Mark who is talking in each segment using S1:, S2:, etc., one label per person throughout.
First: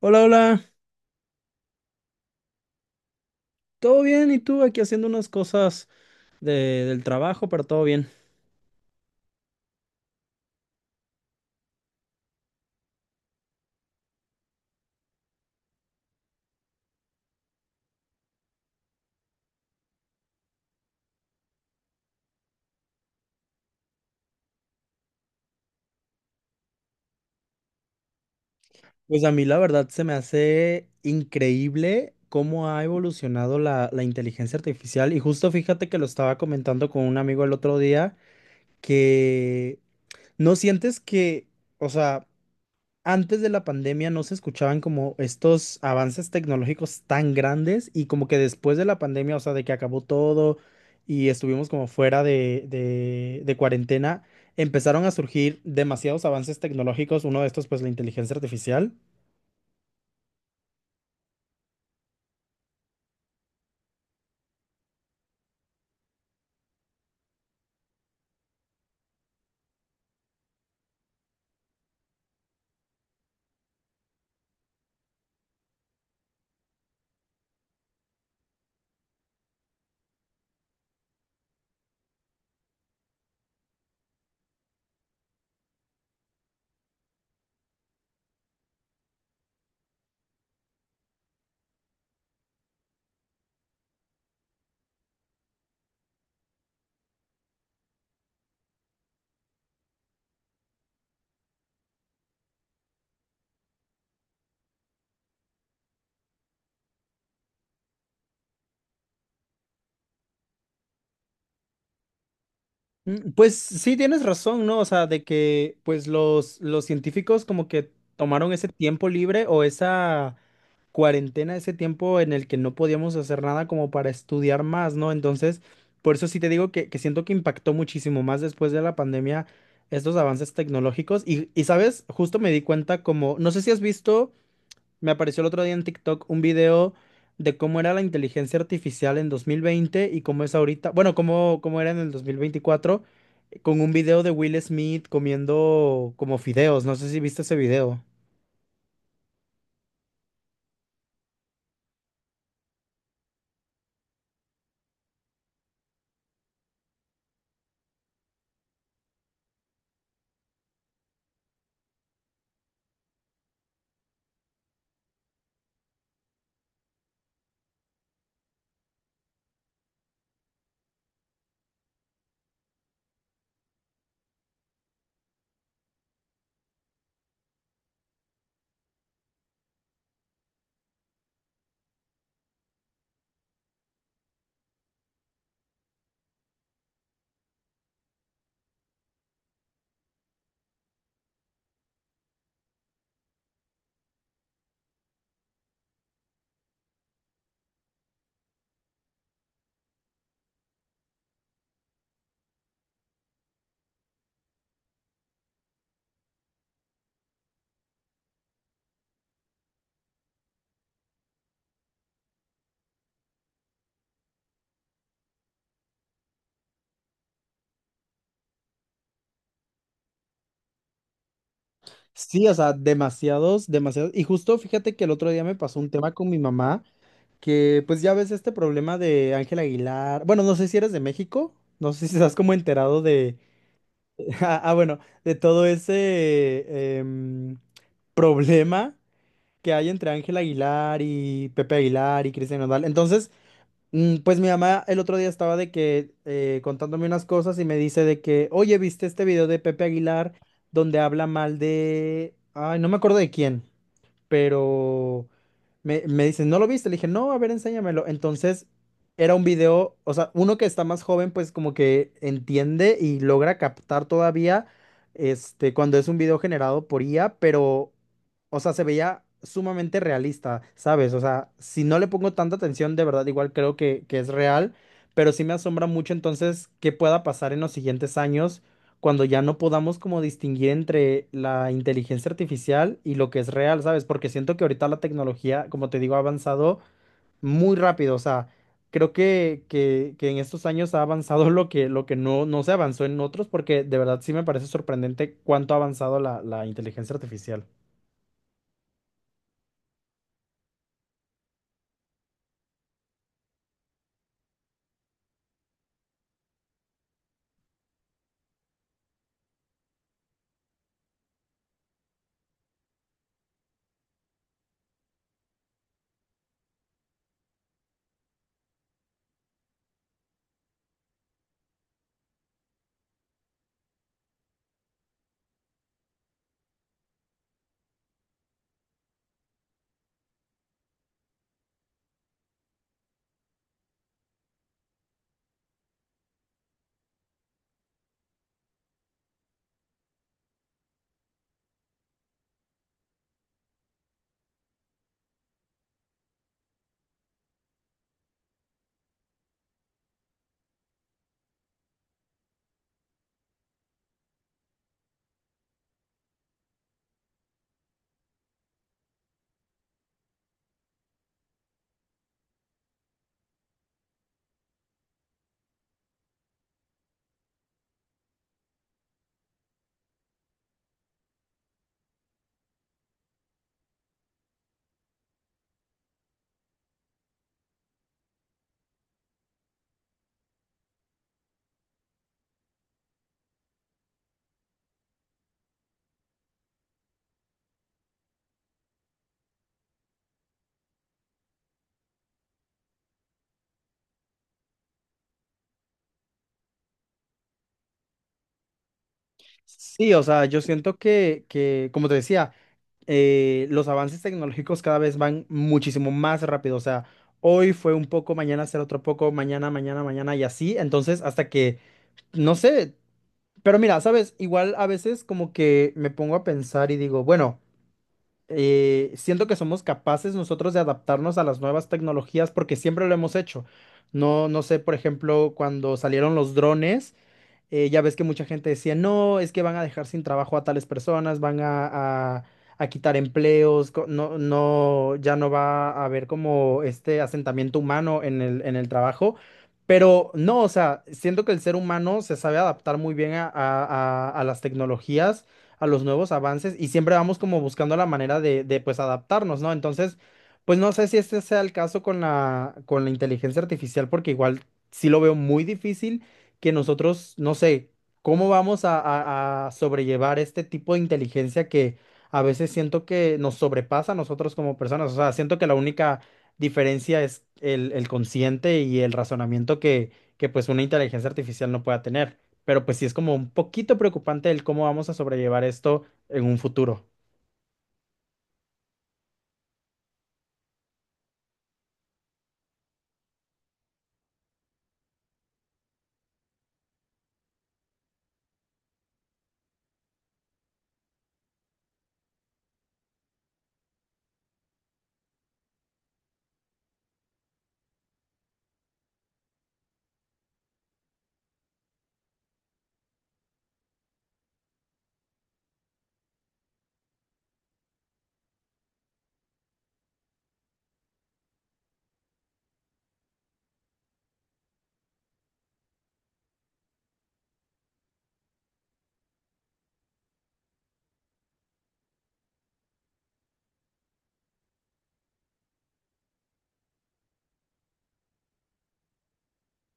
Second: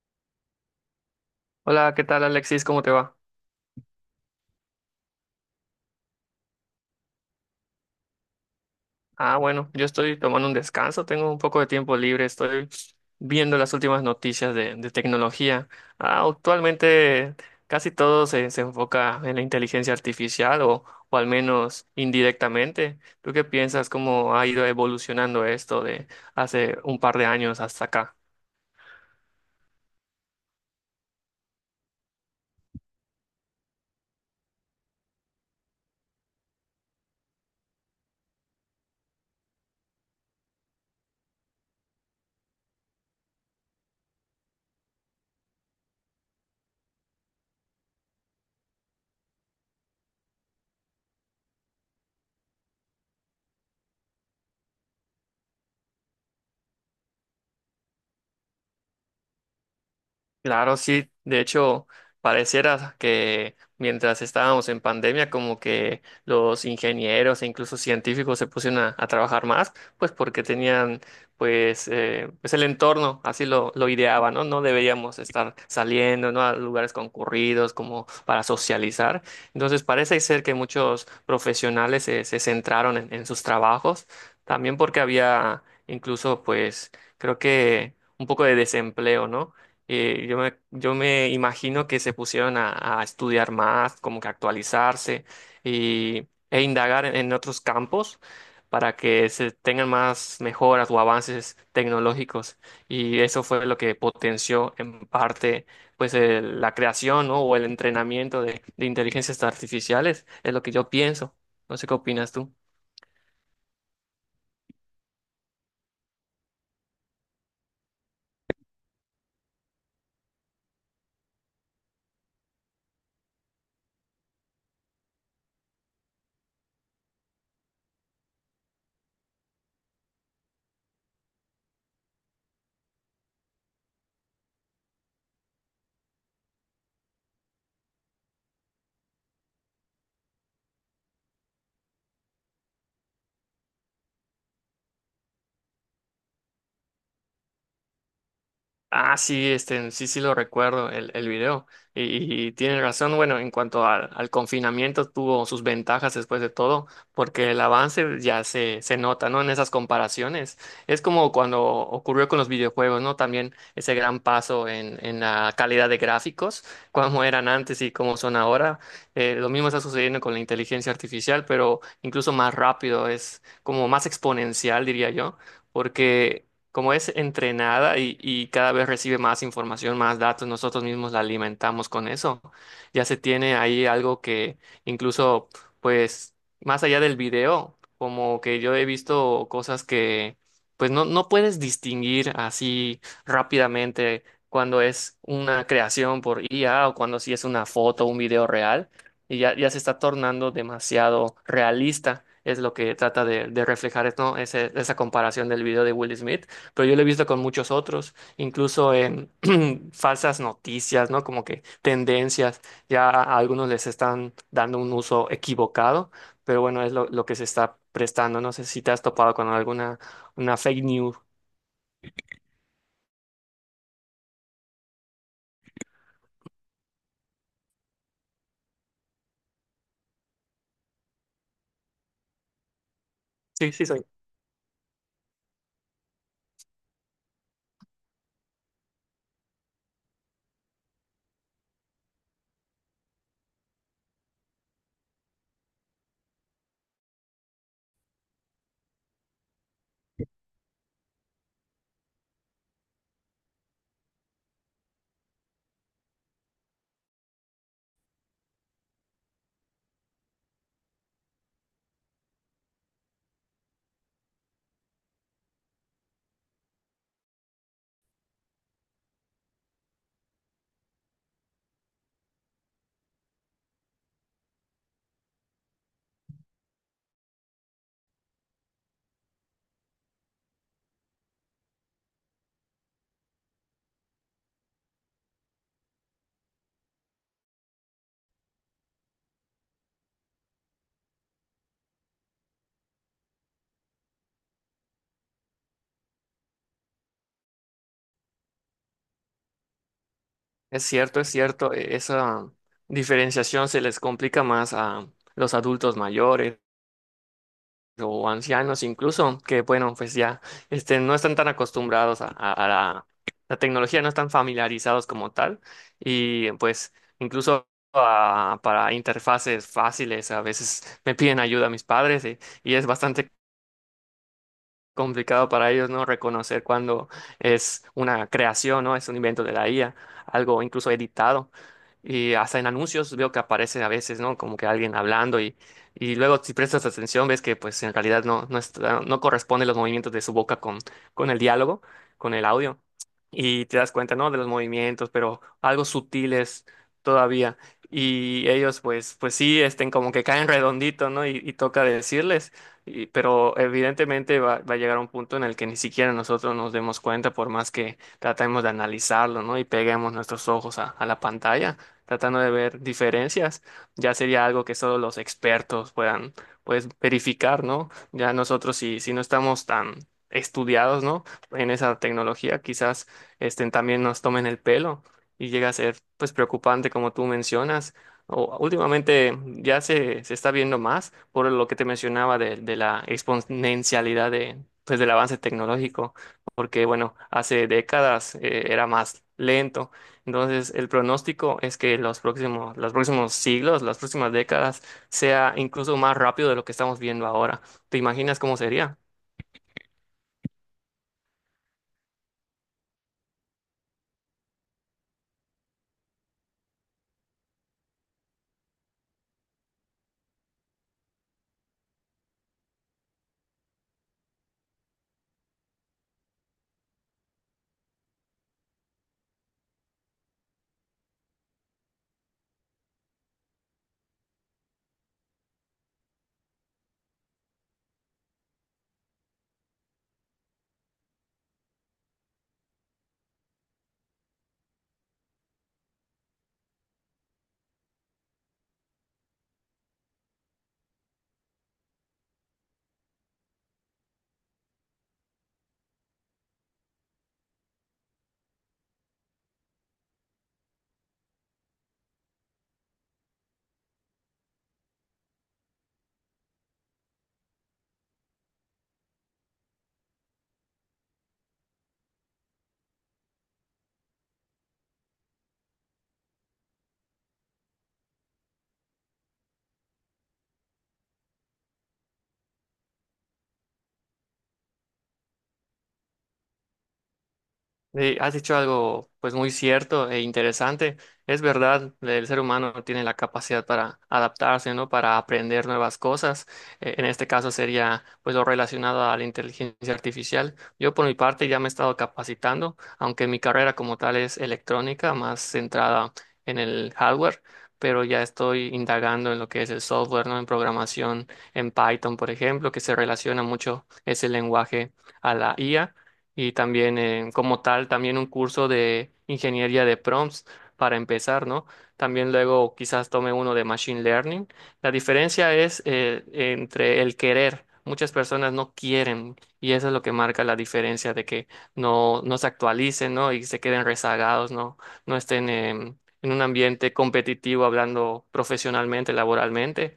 S1: Hola, hola,
S2: Hola, ¿qué tal Alexis? ¿Cómo te va?
S1: ¿todo bien? ¿Y tú aquí haciendo unas cosas del trabajo, pero todo bien?
S2: Bueno, yo estoy tomando un descanso, tengo un poco de tiempo libre, estoy viendo las últimas noticias de tecnología. Actualmente casi todo se enfoca en la inteligencia artificial o al menos indirectamente. ¿Tú qué piensas cómo ha ido evolucionando esto de hace un par de años hasta acá?
S1: Pues a mí la verdad se me hace increíble cómo ha evolucionado la inteligencia artificial y justo fíjate que lo estaba comentando con un amigo el otro día que no sientes que, o sea, antes de la pandemia no se escuchaban como estos avances tecnológicos tan grandes y como que después de la pandemia, o sea, de que acabó todo y estuvimos como fuera de cuarentena, empezaron a surgir demasiados avances tecnológicos, uno de estos pues la inteligencia artificial.
S2: Claro, sí. De hecho, pareciera que mientras estábamos en pandemia, como que los ingenieros e incluso científicos se pusieron a trabajar más, pues porque tenían, pues, pues el entorno, así lo ideaba, ¿no? No deberíamos estar saliendo, ¿no? A lugares concurridos como para socializar. Entonces, parece ser que muchos profesionales se centraron en sus trabajos, también porque había incluso, pues, creo que un poco de desempleo, ¿no? Yo me imagino que se pusieron a estudiar más, como que actualizarse y, e indagar en otros campos para que se tengan más mejoras o avances tecnológicos. Y eso fue lo que potenció en parte pues la creación, ¿no? O el entrenamiento de inteligencias artificiales, es lo que yo pienso. No sé qué opinas tú.
S1: Mm, pues sí, tienes razón, ¿no? O sea, de que pues los científicos como que tomaron ese tiempo libre o esa cuarentena, ese tiempo en el que no podíamos hacer nada como para estudiar más, ¿no? Entonces, por eso sí te digo que siento que impactó muchísimo más después de la pandemia estos avances tecnológicos. Y, ¿sabes? Justo me di cuenta como, no sé si has visto, me apareció el otro día en TikTok un video de cómo era la inteligencia artificial en 2020 y cómo es ahorita, bueno, cómo era en el 2024, con un video de Will Smith comiendo como fideos. No sé si viste ese video.
S2: Sí, este, sí, sí lo recuerdo, el video. Y tiene razón, bueno, en cuanto al confinamiento, tuvo sus ventajas después de todo, porque el avance ya se nota, ¿no? En esas comparaciones. Es como cuando ocurrió con los videojuegos, ¿no? También ese gran paso en la calidad de gráficos, cómo eran antes y cómo son ahora. Lo mismo está sucediendo con la inteligencia artificial, pero incluso más rápido, es como más exponencial, diría yo. Porque como es entrenada y cada vez recibe más información, más datos, nosotros mismos la alimentamos con eso. Ya se tiene ahí algo que incluso, pues, más allá del video, como que yo he visto cosas que, pues, no, no puedes distinguir así rápidamente cuando es una creación por IA o cuando sí es una foto, un video real, y ya, ya se está tornando demasiado realista. Es lo que trata de reflejar, ¿no? Esa comparación del video de Will Smith, pero yo lo he visto con muchos otros, incluso en falsas noticias, ¿no? Como que tendencias, ya a algunos les están dando un uso equivocado, pero bueno, es lo que se está prestando. No sé si te has topado con alguna una fake news.
S1: Sí, o sea, demasiados, demasiados. Y justo fíjate que el otro día me pasó un tema con mi mamá, que pues ya ves este problema de Ángel Aguilar. Bueno, no sé si eres de México, no sé si estás como enterado de...
S2: Sí, sí, soy.
S1: Ah, ah, bueno, de todo ese problema que hay entre Ángel Aguilar y Pepe Aguilar y Cristian Nodal. Entonces, mm, pues mi mamá el otro día estaba de que contándome unas cosas y me dice de que, oye, ¿viste este video de Pepe Aguilar donde habla mal de... Ay, no me acuerdo de quién, pero me dicen, ¿no lo viste? Le dije, no, a ver, enséñamelo. Entonces, era un video, o sea, uno que está más joven, pues como que entiende y logra captar todavía, este, cuando es un video generado por IA, pero, o sea, se veía sumamente realista, ¿sabes? O sea, si no le pongo tanta atención, de verdad, igual creo que es real, pero sí me asombra mucho entonces qué pueda pasar en los siguientes años cuando ya no podamos como distinguir entre la inteligencia artificial y lo que es real, ¿sabes? Porque siento que ahorita la tecnología, como te digo, ha avanzado muy rápido. O sea, creo que en estos años ha avanzado lo que, no, no se avanzó en otros, porque de verdad sí me parece sorprendente cuánto ha avanzado la inteligencia artificial.
S2: Es cierto, esa diferenciación se les complica más a los adultos mayores o ancianos incluso, que bueno, pues ya este, no están tan acostumbrados a, a la, la tecnología, no están familiarizados como tal, y pues incluso para interfaces fáciles a veces me piden ayuda a mis padres y es bastante complicado para ellos, ¿no? Reconocer cuando es una creación, ¿no? Es un invento de la IA, algo incluso editado. Y hasta en anuncios veo que aparece a veces, ¿no? Como que alguien hablando y luego si prestas atención ves que pues en realidad no, no, no corresponden los movimientos de su boca con el diálogo, con el audio. Y te das cuenta, ¿no? De los movimientos, pero algo sutiles todavía. Y ellos pues, pues sí, estén como que caen redondito, ¿no? Y toca decirles. Pero evidentemente va, va a llegar un punto en el que ni siquiera nosotros nos demos cuenta, por más que tratemos de analizarlo, ¿no? Y peguemos nuestros ojos a la pantalla, tratando de ver diferencias, ya sería algo que solo los expertos puedan, pues, verificar, ¿no? Ya nosotros, si, si no estamos tan estudiados, ¿no? En esa tecnología, quizás este, también nos tomen el pelo y llega a ser, pues, preocupante, como tú mencionas. Últimamente ya se está viendo más por lo que te mencionaba de la exponencialidad de, pues, del avance tecnológico, porque bueno, hace décadas era más lento. Entonces, el pronóstico es que los próximos siglos, las próximas décadas, sea incluso más rápido de lo que estamos viendo ahora. ¿Te imaginas cómo sería?
S1: Sí, o sea, yo siento como te decía, los avances tecnológicos cada vez van muchísimo más rápido. O sea, hoy fue un poco, mañana será otro poco, mañana, mañana, mañana y así. Entonces, hasta que, no sé, pero mira, sabes, igual a veces como que me pongo a pensar y digo, bueno, siento que somos capaces nosotros de adaptarnos a las nuevas tecnologías porque siempre lo hemos hecho. No sé, por ejemplo, cuando salieron los drones. Ya ves que mucha gente decía, no, es que van a dejar sin trabajo a tales personas, van a quitar empleos, no, no, ya no va a haber como este asentamiento humano en el trabajo. Pero no, o sea, siento que el ser humano se sabe adaptar muy bien a las tecnologías, a los nuevos avances y siempre vamos como buscando la manera de pues adaptarnos, ¿no? Entonces, pues no sé si este sea el caso con la inteligencia artificial porque igual sí lo veo muy difícil que nosotros, no sé, cómo vamos a sobrellevar este tipo de inteligencia que a veces siento que nos sobrepasa a nosotros como personas. O sea, siento que la única diferencia es el consciente y el razonamiento que pues una inteligencia artificial no pueda tener. Pero pues sí es como un poquito preocupante el cómo vamos a sobrellevar esto en un futuro.
S2: Sí, has dicho algo pues muy cierto e interesante. Es verdad, el ser humano tiene la capacidad para adaptarse, ¿no? Para aprender nuevas cosas. En este caso sería pues lo relacionado a la inteligencia artificial. Yo por mi parte ya me he estado capacitando, aunque mi carrera como tal es electrónica, más centrada en el hardware, pero ya estoy indagando en lo que es el software, ¿no? En programación, en Python, por ejemplo, que se relaciona mucho ese lenguaje a la IA y también como tal, también un curso de ingeniería de prompts para empezar, ¿no? También luego quizás tome uno de machine learning. La diferencia es entre el querer. Muchas personas no quieren y eso es lo que marca la diferencia de que no, no se actualicen, ¿no? Y se queden rezagados, ¿no? No estén en un ambiente competitivo hablando profesionalmente, laboralmente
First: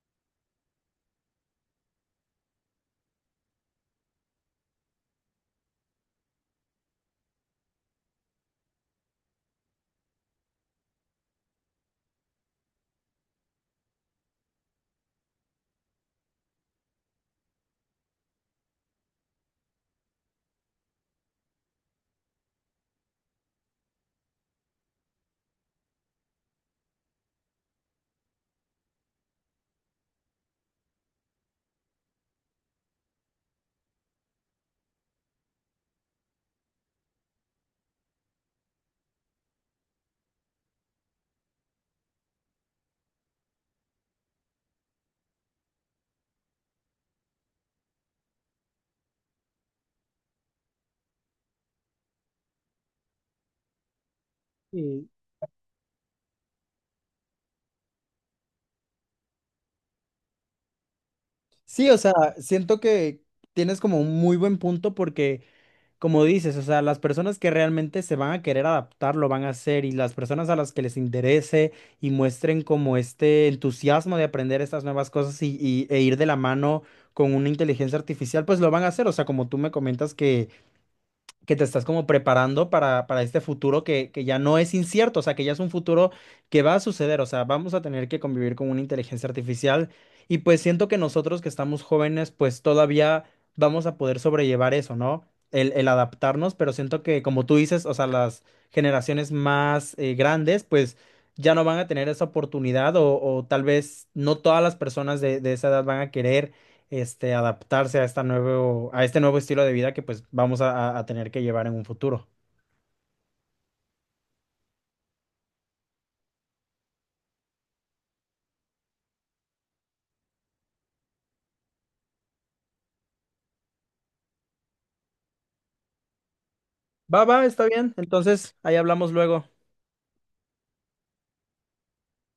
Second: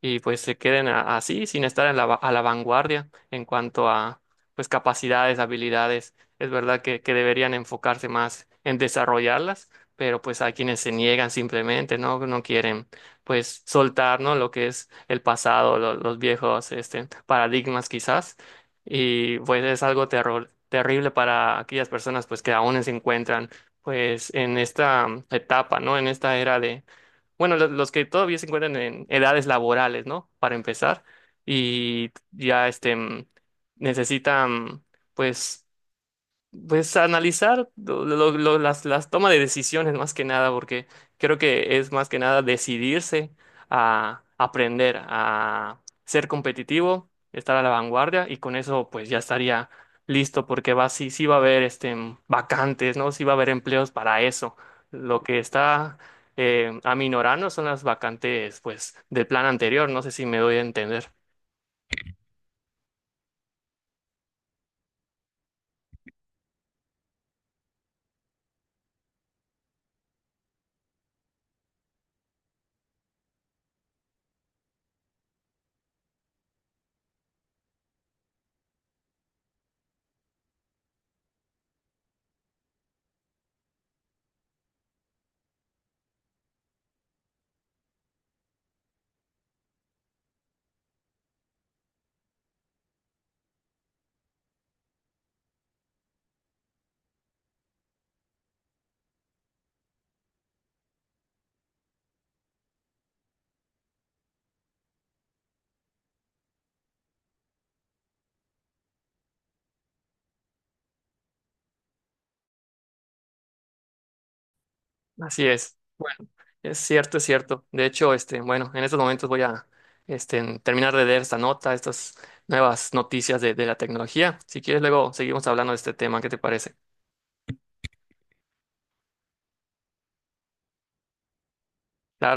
S2: y pues se queden así sin estar en la a la vanguardia en cuanto a pues capacidades, habilidades. Es verdad que deberían enfocarse más en desarrollarlas, pero pues hay quienes se niegan simplemente, ¿no? No quieren pues soltar, ¿no? Lo que es el pasado, los viejos este, paradigmas quizás. Y pues es algo terrible para aquellas personas pues que aún se encuentran pues en esta etapa, ¿no? En esta era de... Bueno, los que todavía se encuentran en edades laborales, ¿no? Para empezar. Y ya este. Necesitan, pues, pues analizar las tomas de decisiones más que nada, porque creo que es más que nada decidirse a aprender, a ser competitivo, estar a la vanguardia y con eso pues ya estaría listo, porque va, sí, sí va a haber este, vacantes, ¿no? Sí va a haber empleos para eso.
S1: Sí,
S2: Lo que está... aminorando son las vacantes pues del plan anterior, no sé si me doy a entender.
S1: sí, o sea, siento que tienes como un muy buen punto porque como dices, o sea, las personas que realmente se van a querer adaptar lo van a hacer y las personas a las que les interese y muestren como este entusiasmo de aprender estas nuevas cosas y, e ir de la mano con una inteligencia artificial, pues lo van a hacer. O sea, como tú me comentas que te estás como preparando para este futuro que ya no es incierto, o sea, que ya es un futuro que va a suceder, o sea, vamos a tener que convivir con una inteligencia artificial y pues siento que nosotros que estamos jóvenes, pues todavía vamos a poder sobrellevar eso, ¿no? El adaptarnos, pero siento que como tú dices, o sea, las generaciones más grandes, pues ya no van a tener esa oportunidad o tal vez no todas las personas de esa edad van a querer este, adaptarse a esta nuevo, a este nuevo estilo de vida que pues vamos a tener que llevar en un futuro.
S2: Así es. Bueno, es cierto, es cierto. De hecho, este, bueno, en estos momentos voy a este, terminar de leer esta nota, estas nuevas noticias de la tecnología. Si quieres, luego seguimos hablando de este tema. ¿Qué te parece?
S1: Va, va, está bien. Entonces, ahí hablamos luego.
S2: Claro.